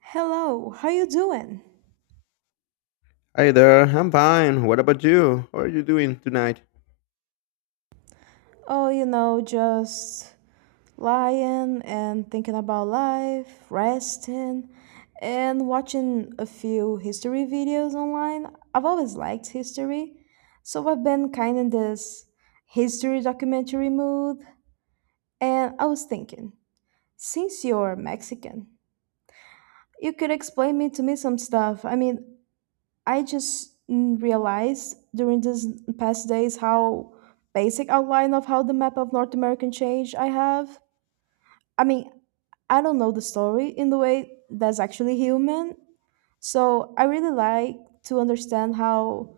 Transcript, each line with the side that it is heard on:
right: Hello, how you doing?
left: Hi there, I'm fine. What about you? How are you doing tonight?
right: Oh, you know, just lying and thinking about life, resting, and watching a few history videos online. I've always liked history, so I've been kind in this history documentary mood, and I was thinking, since you're Mexican, you could explain me to me some stuff. I mean, I just realized during these past days how basic outline of how the map of North American change I have. I mean, I don't know the story in the way that's actually human. So I really like to understand how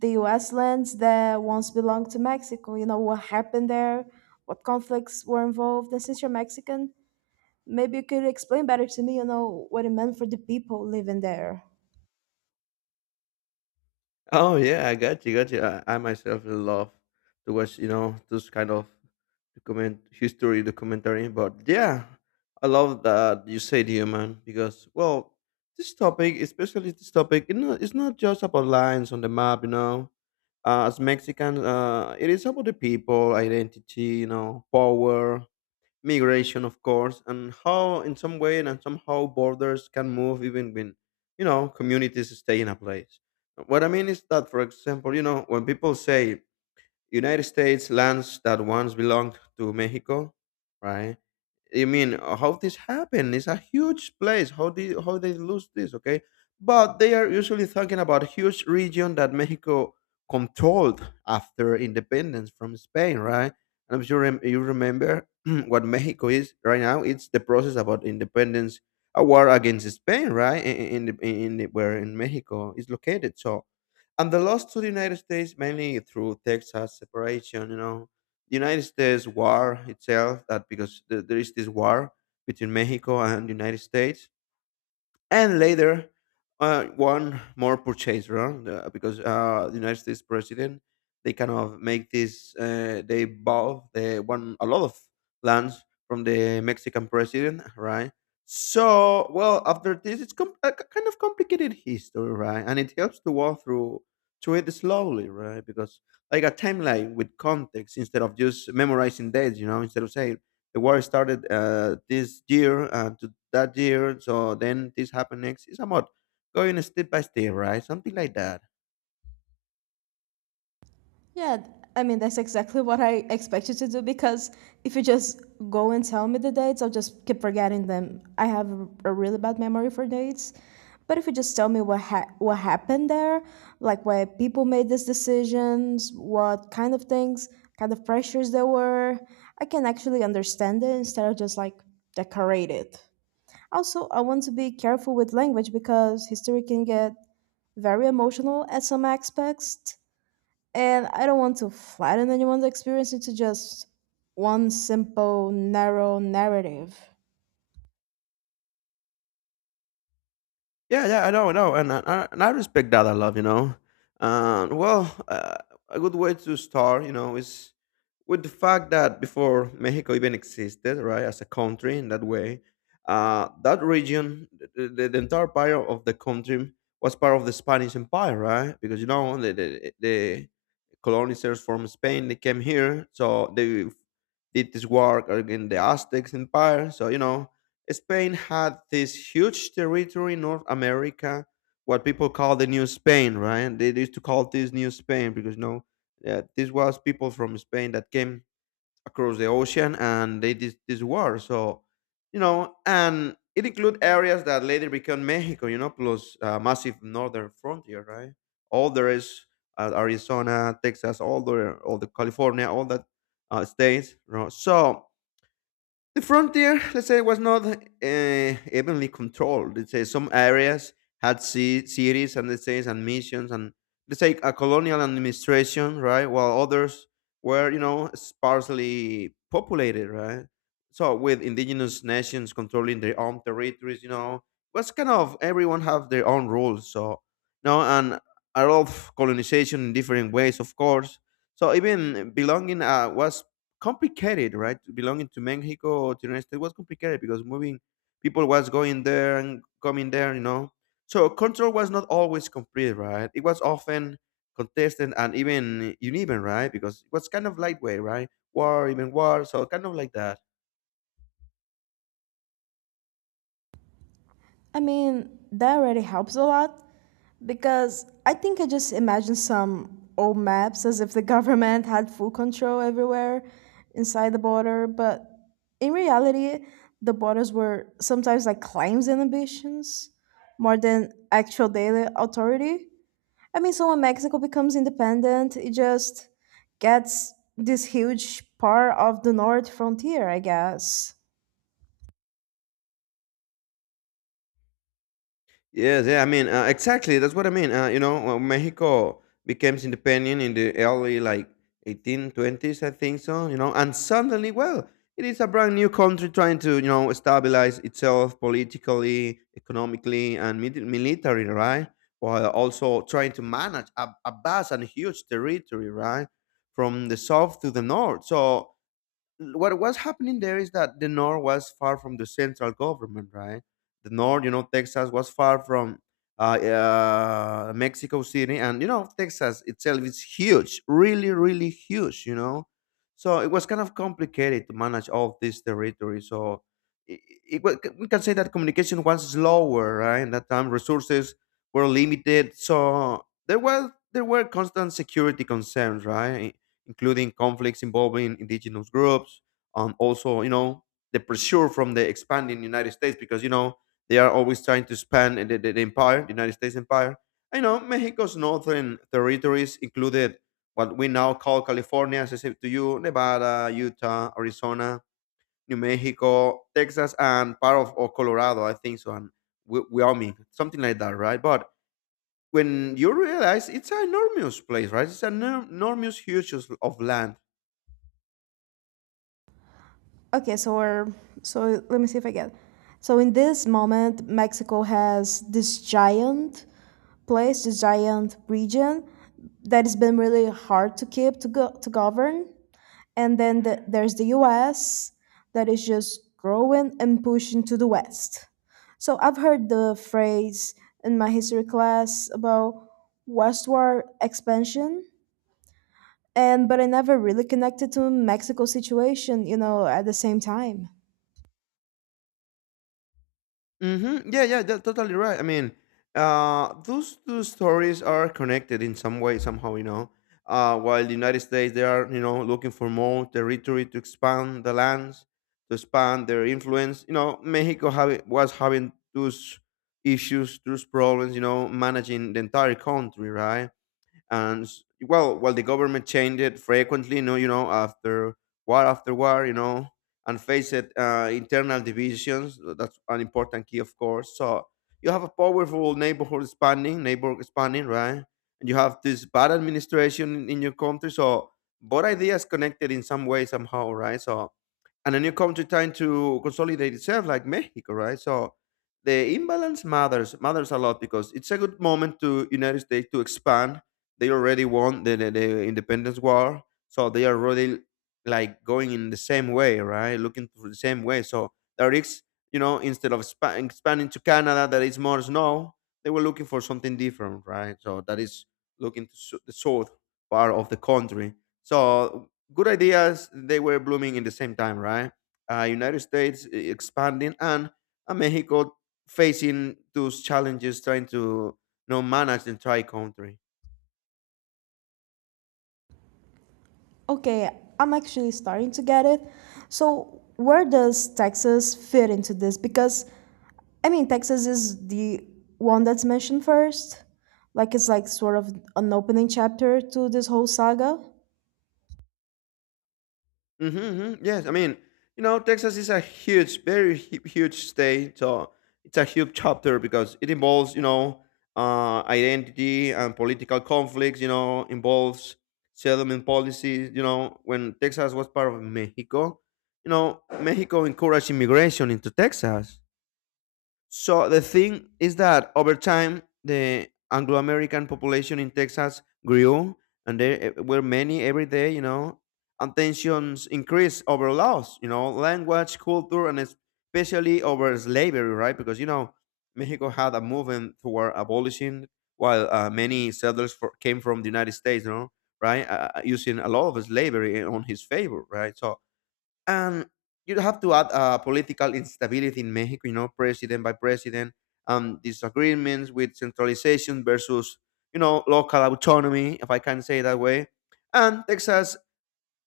right: the US lands that once belonged to Mexico, you know, what happened there, what conflicts were involved. And since you're Mexican, maybe you could explain better to me, you know, what it meant for the people living there.
left: Oh yeah, I got you. I myself love to watch, those kind of document history documentary. But yeah, I love that you said here, man, because well, this topic, especially this topic, it's not just about lines on the map. As Mexicans, it is about the people, identity, power, migration, of course, and how, in some way and somehow, borders can move even when, communities stay in a place. What I mean is that, for example, when people say United States lands that once belonged to Mexico, right? I mean, how this happened? It's a huge place. How they lose this? Okay, but they are usually talking about huge region that Mexico controlled after independence from Spain, right? And I'm sure you remember what Mexico is right now. It's the process about independence, a war against Spain, right? Where in Mexico is located. So and the loss to the United States, mainly through Texas separation. The United States war itself. That because there is this war between Mexico and the United States, and later, one more purchase round, because the United States president, they kind of make this they bought they won a lot of lands from the Mexican president, right? So well, after this it's kind of complicated history, right? And it helps to walk through to it slowly, right? Because like a timeline with context, instead of just memorizing dates, instead of saying the war started, this year and to that year, so then this happened next. It's about going step by step, right? Something like that.
right: Yeah, th- I mean, that's exactly what I expected to do because if you just go and tell me the dates, I'll just keep forgetting them. I have a really bad memory for dates. But if you just tell me what happened there, like why people made these decisions, what kind of things, kind of pressures there were, I can actually understand it instead of just like decorate it. Also, I want to be careful with language because history can get very emotional at some aspects and I don't want to flatten anyone's experience into just one simple, narrow narrative.
left: Yeah, yeah, I know, and I respect that a lot. And well, a good way to start, is with the fact that before Mexico even existed, right, as a country in that way, that region, the entire part of the country was part of the Spanish Empire, right? Because the the colonizers from Spain, they came here, so they did this work against the Aztecs Empire. So Spain had this huge territory in North America, what people call the New Spain, right? They used to call this New Spain because no, this was people from Spain that came across the ocean and they did this war. So, and it included areas that later became Mexico, plus massive northern frontier, right? All there is, Arizona, Texas, all the California, all that, states. You know? So the frontier, let's say, was not evenly controlled. Let's say some areas had cities, and let's say and missions, and let's say a colonial administration, right? While others were, sparsely populated, right? So with indigenous nations controlling their own territories, was kind of everyone have their own rules. So no, and a lot of colonization in different ways, of course. So even belonging, was complicated, right? Belonging to Mexico or to the United States was complicated, because moving people was going there and coming there. So control was not always complete, right? It was often contested and even uneven, right? Because it was kind of lightweight, right? War, even war, so kind of like that.
right: I mean, that already helps a lot because I think I just imagine some old maps as if the government had full control everywhere inside the border, but in reality, the borders were sometimes like claims and ambitions more than actual daily authority. I mean, so when Mexico becomes independent, it just gets this huge part of the north frontier, I guess.
left: Yes, yeah, I mean, exactly. That's what I mean. Mexico became independent in the early, like 1820s, I think so. And suddenly, well, it is a brand new country trying to stabilize itself politically, economically, and military, right? While also trying to manage a vast and huge territory, right, from the south to the north. So what was happening there is that the north was far from the central government, right? The north, Texas was far from Mexico City, and Texas itself is huge, really, really huge. So it was kind of complicated to manage all this territory. So it, we can say that communication was slower, right? In that time, resources were limited, so there were constant security concerns, right? Including conflicts involving indigenous groups, and also, the pressure from the expanding United States because, they are always trying to expand the empire, the United States empire. I know Mexico's northern territories included what we now call California, as I said to you, Nevada, Utah, Arizona, New Mexico, Texas, and part of or Colorado, I think so, and Wyoming, something like that, right? But when you realize it's an enormous place, right? It's an enormous huge of land.
right: Okay, so we're, so let me see if I get. So in this moment, Mexico has this giant place, this giant region that has been really hard to keep to go to govern. And then there's the US that is just growing and pushing to the West. So I've heard the phrase in my history class about westward expansion and but I never really connected to Mexico situation, you know, at the same time.
left: Mm-hmm. Yeah, yeah, that's totally right. I mean, those two stories are connected in some way, somehow. While the United States, they are, looking for more territory, to expand the lands, to expand their influence. Mexico have was having those issues, those problems, managing the entire country, right? and s- well, well, the government changed it frequently. After war after war, and face it, internal divisions. That's an important key, of course. So you have a powerful neighbor expanding, right? And you have this bad administration in your country. So both ideas connected in some way, somehow, right? So and a new country trying to consolidate itself like Mexico, right? So the imbalance matters a lot, because it's a good moment to United States to expand. They already won the independence war, so they are really like going in the same way, right? Looking for the same way. So there is, instead of expanding to Canada, that is more snow. They were looking for something different, right? So that is looking to the south part of the country. So good ideas, they were blooming in the same time, right? United States, expanding, and Mexico facing those challenges, trying to manage the entire country.
right: Okay, I'm actually starting to get it. So where does Texas fit into this? Because I mean, Texas is the one that's mentioned first. Like it's like sort of an opening chapter to this whole saga.
left: Hmm. Yes, I mean, Texas is a huge, very huge state. So it's a huge chapter because it involves, identity and political conflicts. Involves settlement policies. When Texas was part of Mexico, Mexico encouraged immigration into Texas. So the thing is that over time, the Anglo American population in Texas grew, and there, were many every day, and tensions increased over laws, language, culture, and especially over slavery, right? Because, Mexico had a movement toward abolishing, while many settlers came from the United States, right? Using a lot of slavery on his favor, right? So and you have to add political instability in Mexico, president by president, disagreements with centralization versus, local autonomy, if I can say it that way. And Texas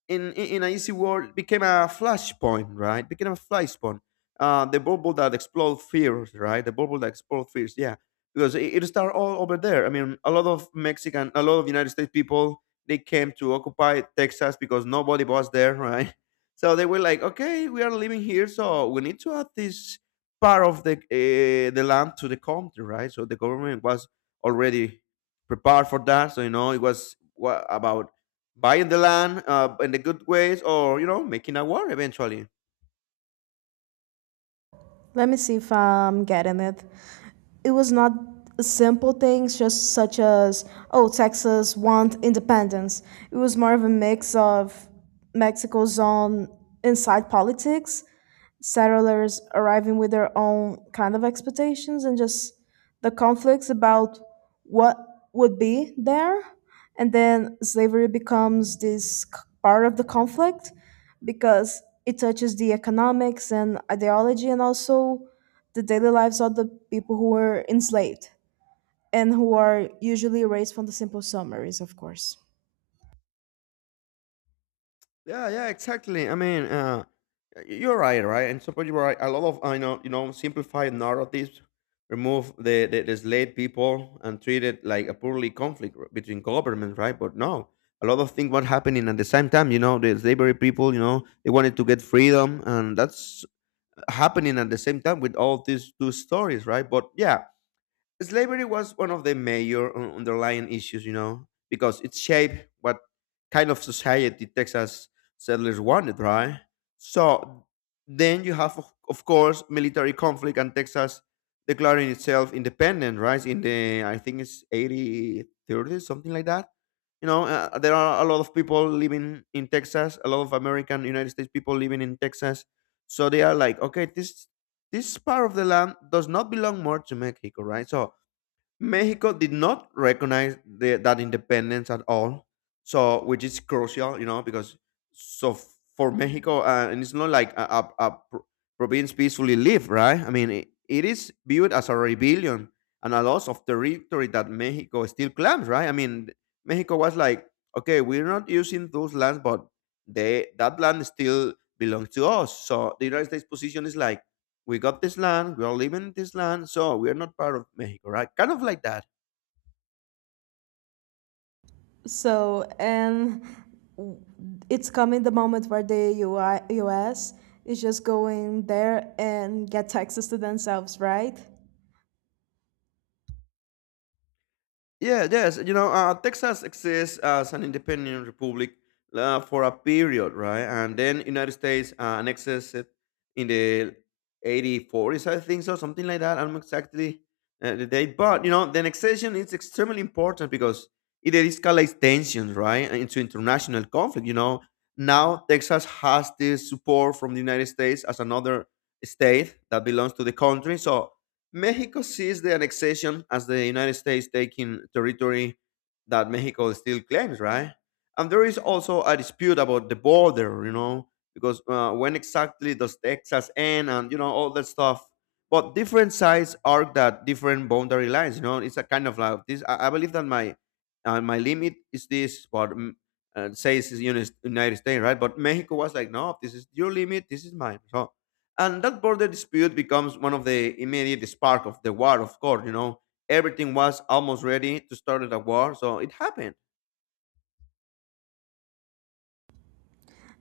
left: in a easy world became a flashpoint, right? Became a flashpoint. The bubble that explode fears, right? The bubble that explode fears, yeah. Because it started all over there. I mean, a lot of Mexican, a lot of United States people, they came to occupy Texas because nobody was there, right? So they were like, okay, we are living here, so we need to add this part of the land to the country, right? So the government was already prepared for that. So it was what, about buying the land, in the good ways, or making a war eventually.
right: Let me see if I'm getting it. It was not simple things, just such as, oh, Texas want independence. It was more of a mix of Mexico's own inside politics settlers arriving with their own kind of expectations and just the conflicts about what would be there and then slavery becomes this part of the conflict because it touches the economics and ideology and also the daily lives of the people who were enslaved and who are usually erased from the simple summaries of course.
left: Yeah, yeah, exactly. I mean, you're right. And some people are right, a lot of. I know You know, simplify narratives, remove the slave people, and treat it like a purely conflict, between governments, right? But no, a lot of things were happening at the same time. The slavery people, they wanted to get freedom, and that's happening at the same time with all these two stories, right? But yeah, slavery was one of the major underlying issues, because it shaped what kind of society Texas settlers wanted, right? So then you have, of course, military conflict, and Texas declaring itself independent, right? In the, I think it's 80s, something like that. There are a lot of people living in Texas, a lot of American United States people living in Texas. So they are like, okay, this part of the land does not belong more to Mexico, right? So Mexico did not recognize that independence at all, so which is crucial, you know, because so f- for Mexico, and it's not like a province peacefully live, right? I mean, it is viewed as a rebellion and a loss of territory that Mexico still claims, right? I mean, Mexico was like, okay, we're not using those lands, but they that land still belongs to us. So the United States position is like we got this land, we are living in this land, so we are not part of Mexico, right? Kind of like that.
right: So, and it's coming the moment where the U. I. U. S. is just going there and get taxes to themselves, right?
left: Yeah, yes. You know, Texas exists as an independent republic for a period, right? And then United States annexes it in the 84s, I think so, something like that. I don't know exactly the date. But, you know, the annexation is extremely important because it escalates tensions, right, into international conflict. You know, now Texas has this support from the United States as another state that belongs to the country. So Mexico sees the annexation as the United States taking territory that Mexico still claims, right? And there is also a dispute about the border, you know, because when exactly does Texas end and, you know, all that stuff. But different sides arc that different boundary lines, you know, it's a kind of like this. I believe that my my limit is this, but says it's United States, right? But Mexico was like, no, this is your limit, this is mine. So and that border dispute becomes one of the immediate spark of the war, of course, you know. Everything was almost ready to start a war, so it happened.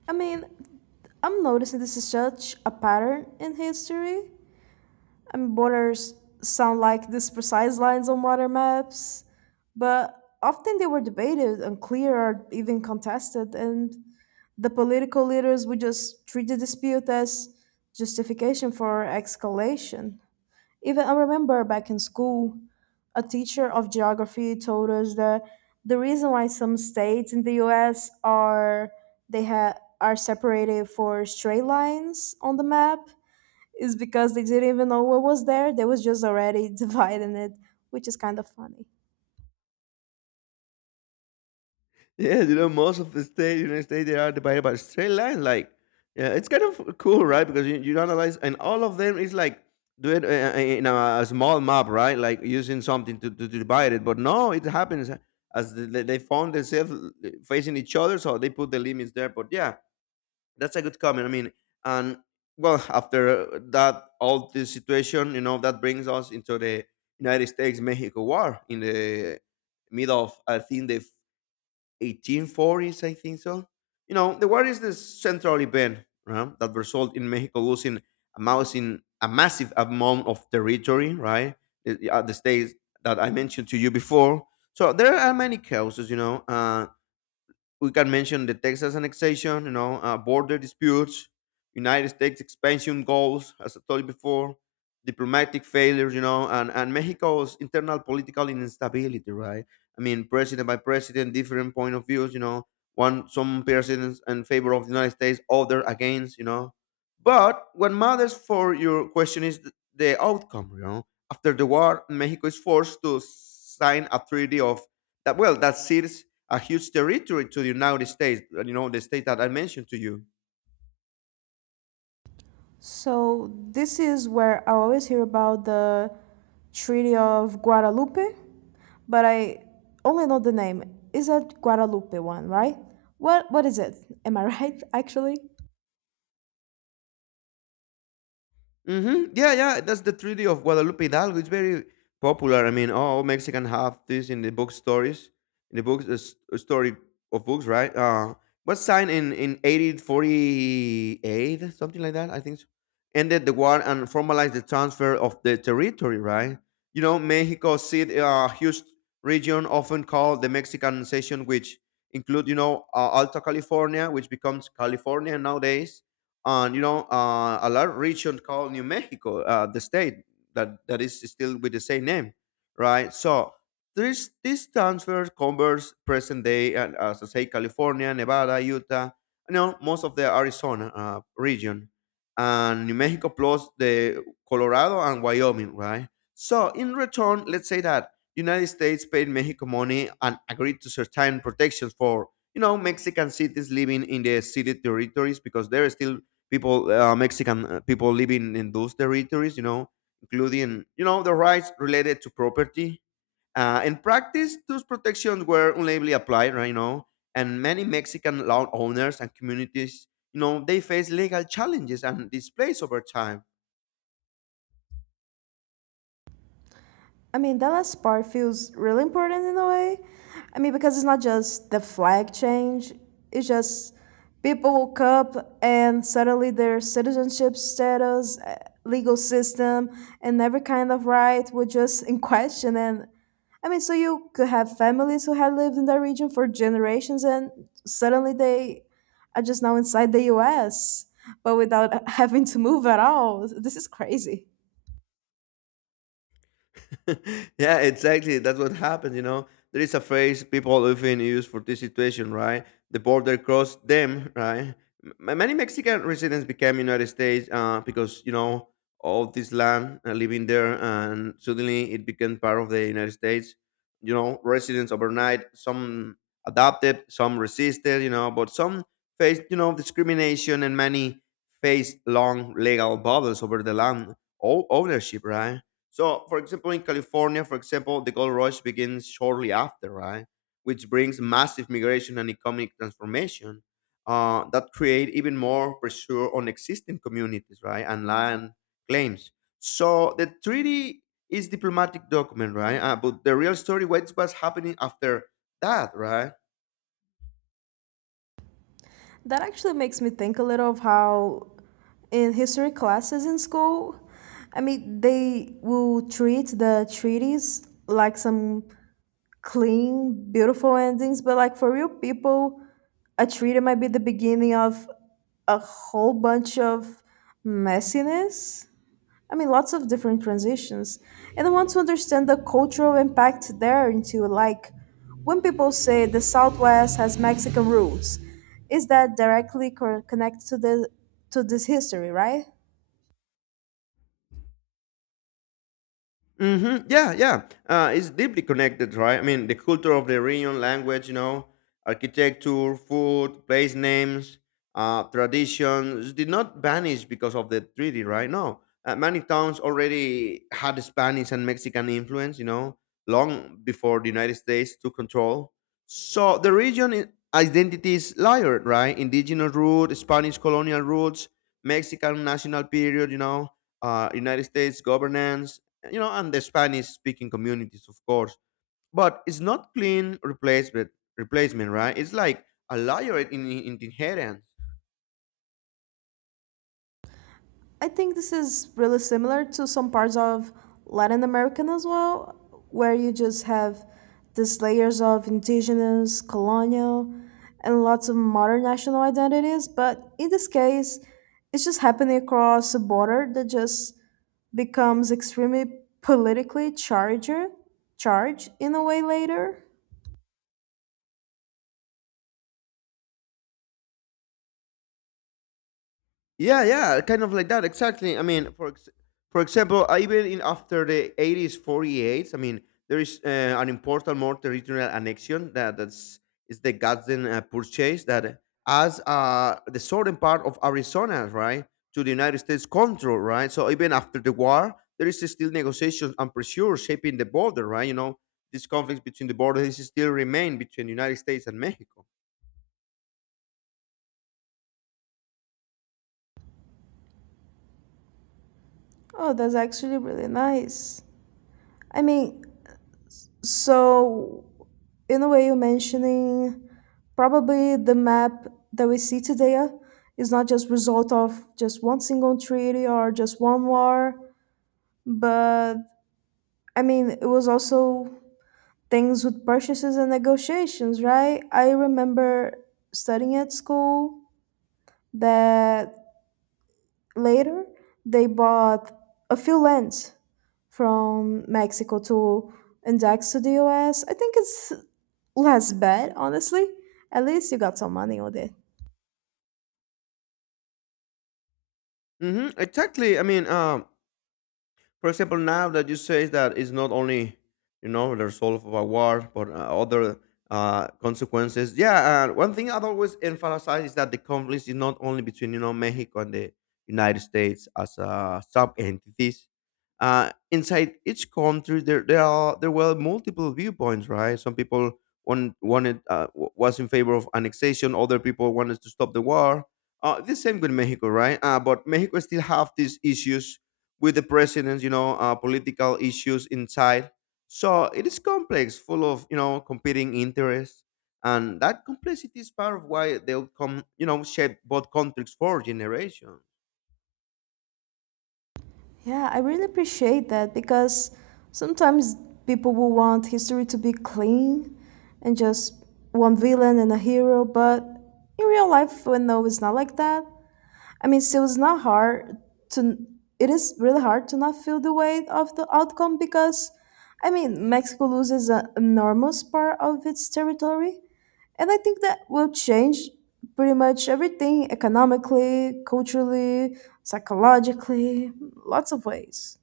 right: I mean, I'm noticing this is such a pattern in history. I mean, borders sound like these precise lines on water maps, but often they were debated, unclear, or even contested, and the political leaders would just treat the dispute as justification for escalation. Even I remember back in school, a teacher of geography told us that the reason why some states in the US are they have are separated for straight lines on the map is because they didn't even know what was there. They was just already dividing it, which is kind of funny.
left: Yeah, you know, most of the state, United States, they are divided by straight lines. Like, yeah, it's kind of cool, right? Because you analyze, and all of them is like do it in a small map, right? Like using something to divide it. But no, it happens as they found themselves facing each other, so they put the limits there. But yeah, that's a good comment. I mean, and well, after that, all this situation, you know, that brings us into the United States Mexico War in the middle of, I think, the 1840s, I think so. You know, the war is the central event right, that result in Mexico losing a massive amount of territory, right? The states that I mentioned to you before. So there are many causes, you know. We can mention the Texas annexation, you know, border disputes, United States expansion goals, as I told you before, diplomatic failures, you know, and Mexico's internal political instability, right? I mean, president by president, different point of views, you know, one some presidents in favor of the United States, other against, you know. But what matters for your question is the outcome, you know. After the war, Mexico is forced to sign a treaty of that seals a huge territory to the United States, you know, the state that I mentioned to you.
right: So this is where I always hear about the Treaty of Guadalupe, but I only know the name. Is that Guadalupe one, right? What is it? Am I right actually?
left: Mm-hmm. Yeah, yeah. That's the Treaty of Guadalupe Hidalgo. It's very popular. I mean, all Mexican have this in the book stories, in the books, story of books, right? Was signed in 1848, something like that. I think so. Ended the war and formalized the transfer of the territory, right? You know, Mexico seat a huge region often called the Mexican Session, which include you know Alta California, which becomes California nowadays and you know a large region called New Mexico, the state that is still with the same name, right? So there's this transfer covers present day, as I say, California, Nevada, Utah, you know, most of the Arizona region, and New Mexico plus the Colorado and Wyoming, right? So in return, let's say that United States paid Mexico money and agreed to certain protections for you know Mexican cities living in the city territories because they're still people mexican people living in those territories, you know, including you know the rights related to property. In practice those protections were unlably applied, right, you know, and many mexican landowners and communities, you know, they face legal challenges and displays over time.
right: I mean, that last part feels really important in a way. I mean, because it's not just the flag change, it's just people woke up and suddenly their citizenship status, legal system, and every kind of right were just in question. And I mean, so you could have families who had lived in that region for generations and suddenly they are just now inside the US, but without having to move at all. This is crazy.
left: Yeah, exactly. That's what happened, you know. There is a phrase people often use for this situation, right? The border crossed them, right? Many Mexican residents became United States because, you know, all this land living there and suddenly it became part of the United States. You know, residents overnight, some adopted, some resisted, you know, but some faced, you know, discrimination and many faced long legal battles over the land ownership, right? So, for example, in California, for example, the gold rush begins shortly after, right? Which brings massive migration and economic transformation that create even more pressure on existing communities, right? And land claims. So the treaty is diplomatic document, right? But the real story, what was happening after that, right?
right: That actually makes me think a little of how in history classes in school, I mean, they will treat the treaties like some clean, beautiful endings, but like for real people, a treaty might be the beginning of a whole bunch of messiness. I mean, lots of different transitions. And I want to understand the cultural impact there into like when people say the Southwest has Mexican roots, is that directly connected to the to this history, right?
left: Hmm, yeah, yeah. It's deeply connected, right? I mean, the culture of the region, language, you know, architecture, food, place names, traditions did not vanish because of the treaty, right? No. Many towns already had Spanish and Mexican influence, you know, long before the United States took control. So the region identity is layered, right? Indigenous root, Spanish colonial roots, Mexican national period, you know, United States governance, you know, and the Spanish speaking communities, of course. But it's not clean replacement, replacement, right? It's like a layer in inheritance.
right: I think this is really similar to some parts of Latin American as well, where you just have these layers of indigenous, colonial, and lots of modern national identities. But in this case, it's just happening across a border that just becomes extremely politically charged, charged in a way later.
left: Yeah, yeah, kind of like that. Exactly. I mean, for example, even in after the 80s, 48s, I mean, there is an important more territorial annexion that's is the Gadsden purchase that as the southern part of Arizona, right, to the United States control, right. So even after the war, there is still negotiations and pressure shaping the border, right. You know, these conflicts between the borders still remain between the United States and Mexico.
right: Oh, that's actually really nice. I mean, so in a way you're mentioning, probably the map that we see today is not just result of just one single treaty or just one war, but I mean it was also things with purchases and negotiations, right? I remember studying at school that later, they bought a few lands from Mexico to index to the US. I think it's less bad, honestly. At least you got some money with it.
left: Hmm, exactly. I mean, for example, now that you say that it's not only you know the result of a war, but other consequences. Yeah, one thing I'd always emphasize is that the conflict is not only between you know Mexico and the United States as sub entities. Inside each country, there were multiple viewpoints, right? Some people one wanted was in favor of annexation, other people wanted to stop the war. The same with Mexico, right? But Mexico still have these issues with the presidents, you know, political issues inside. So it is complex, full of you know competing interests, and that complexity is part of why the outcome, you know, shaped both countries for generations.
right: Yeah, I really appreciate that because sometimes people will want history to be clean and just one villain and a hero, but in real life, we know it's not like that. I mean, so it's not hard to, it is really hard to not feel the weight of the outcome because, I mean, Mexico loses an enormous part of its territory. And I think that will change pretty much everything economically, culturally, psychologically, lots of ways.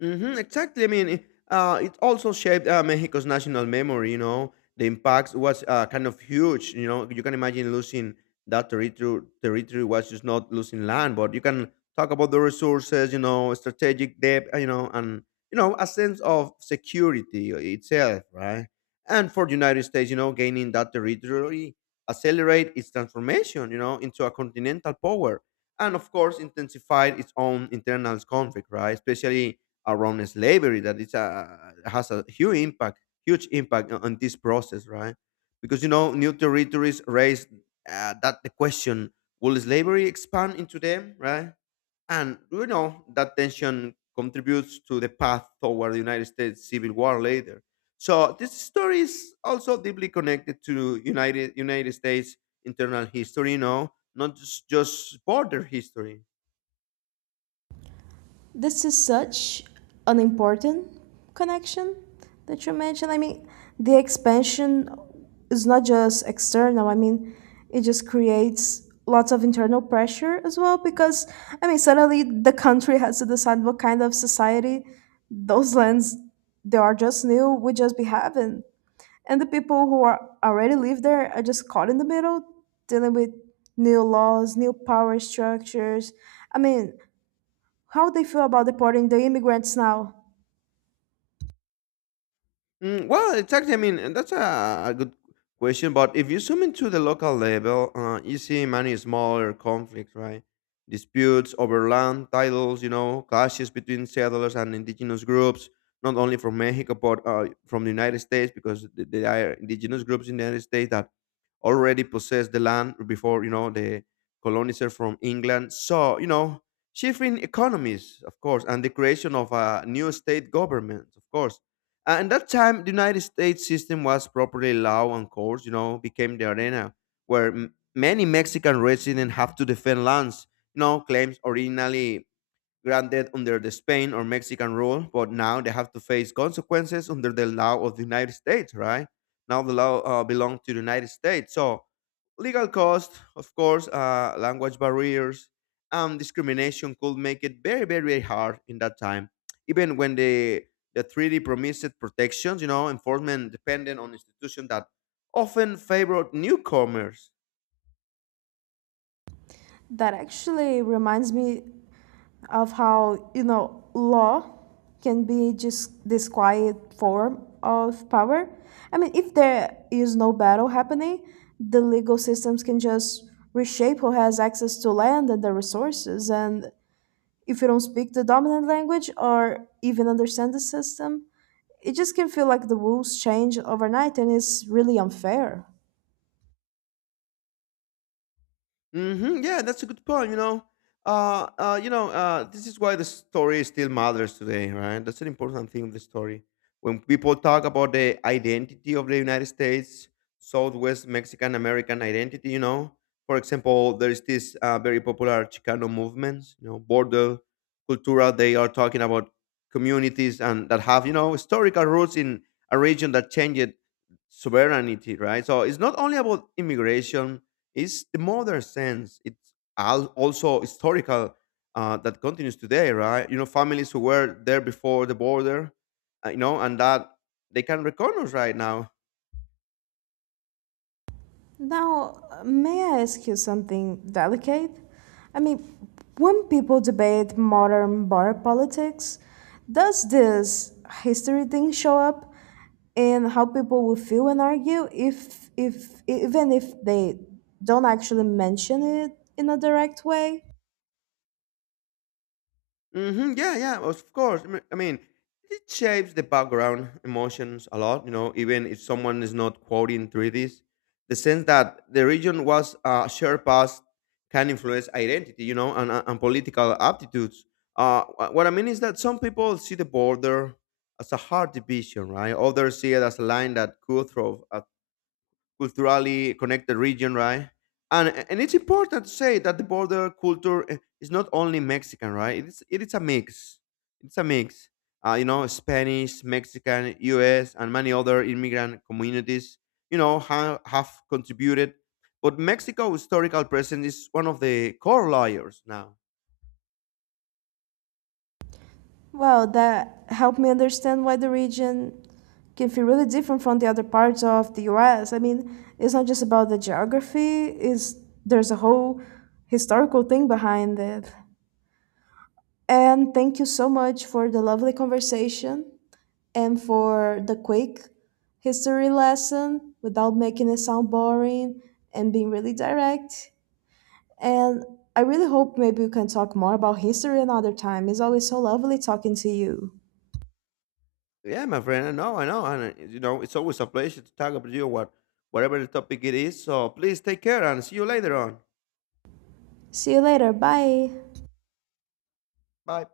left: Hmm, exactly. I mean, it also shaped Mexico's national memory. You know, the impact was kind of huge. You know, you can imagine losing that territory. Territory was just not losing land, but you can talk about the resources. You know, strategic depth. You know, and you know a sense of security itself, right? And for the United States, you know, gaining that territory accelerate its transformation. You know, into a continental power. And of course, intensified its own internal conflict, right? Especially around slavery that it's a has a huge impact on this process, right? Because you know, new territories raised that the question: will slavery expand into them, right? And you know that tension contributes to the path toward the United States Civil War later. So this story is also deeply connected to United States internal history, you know, not just border history.
right: This is such an important connection that you mentioned. I mean, the expansion is not just external. I mean, it just creates lots of internal pressure as well because, I mean, suddenly the country has to decide what kind of society those lands they are just new would just be having. And the people who are already live there are just caught in the middle, dealing with new laws, new power structures. I mean, how they feel about deporting the immigrants now.
left: Mm, well, exactly. I mean, that's a good question. But if you zoom into the local level, you see many smaller conflicts, right? Disputes over land titles, you know, clashes between settlers and indigenous groups, not only from Mexico, but from the United States, because th- there are indigenous groups in the United States that already possessed the land before, you know, the colonizer from England. So, you know, shifting economies, of course, and the creation of a new state government, of course. And that time, the United States system was properly law and courts, you know, became the arena where many Mexican residents have to defend lands, you know, claims originally granted under the Spain or Mexican rule, but now they have to face consequences under the law of the United States, right? Now the law belongs to the United States. So legal costs, of course, language barriers, and discrimination could make it very, very, very hard in that time. Even when the treaty promised protections, you know, enforcement dependent on institutions that often favored newcomers.
right: That actually reminds me of how, you know, law can be just this quiet form of power. I mean, if there is no battle happening, the legal systems can just reshape who has access to land and the resources. And if you don't speak the dominant language or even understand the system, it just can feel like the rules change overnight and it's really unfair.
left: Hmm, yeah, that's a good point. You know, this is why the story still matters today, right? That's an important thing of the story. When people talk about the identity of the United States, Southwest Mexican American identity, you know, for example, there is this very popular Chicano movements, you know, border cultura. They are talking about communities and that have, you know, historical roots in a region that changed sovereignty, right? So it's not only about immigration is the modern sense. It's also historical that continues today, right? You know, families who were there before the border, you know, and that they can recognize right now.
right: Now, may I ask you something delicate? I mean, when people debate modern border politics, does this history thing show up in how people will feel and argue if even if they don't actually mention it in a direct way?
left: Hmm, yeah, yeah, of course. I mean, it shapes the background emotions a lot. You know, even if someone is not quoting treaties, the sense that the region was a shared past can influence identity. You know, and political aptitudes. What I mean is that some people see the border as a hard division, right? Others see it as a line that could throw culturally connected region, right? And it's important to say that the border culture is not only Mexican, right? It's it is a mix. It's a mix. You know, Spanish, Mexican, U.S., and many other immigrant communities, you know, have contributed. But Mexico's historical presence is one of the core layers now.
right: Well, that helped me understand why the region can feel really different from the other parts of the US. I mean, it's not just about the geography, it's, there's a whole historical thing behind it. And thank you so much for the lovely conversation and for the quick history lesson without making it sound boring and being really direct. And I really hope maybe we can talk more about history another time. It's always so lovely talking to you.
left: Yeah, my friend, I know, and you know, it's always a pleasure to talk about you. Whatever the topic it is. So please take care and see you later on.
right: See you later. Bye.
left: Bye.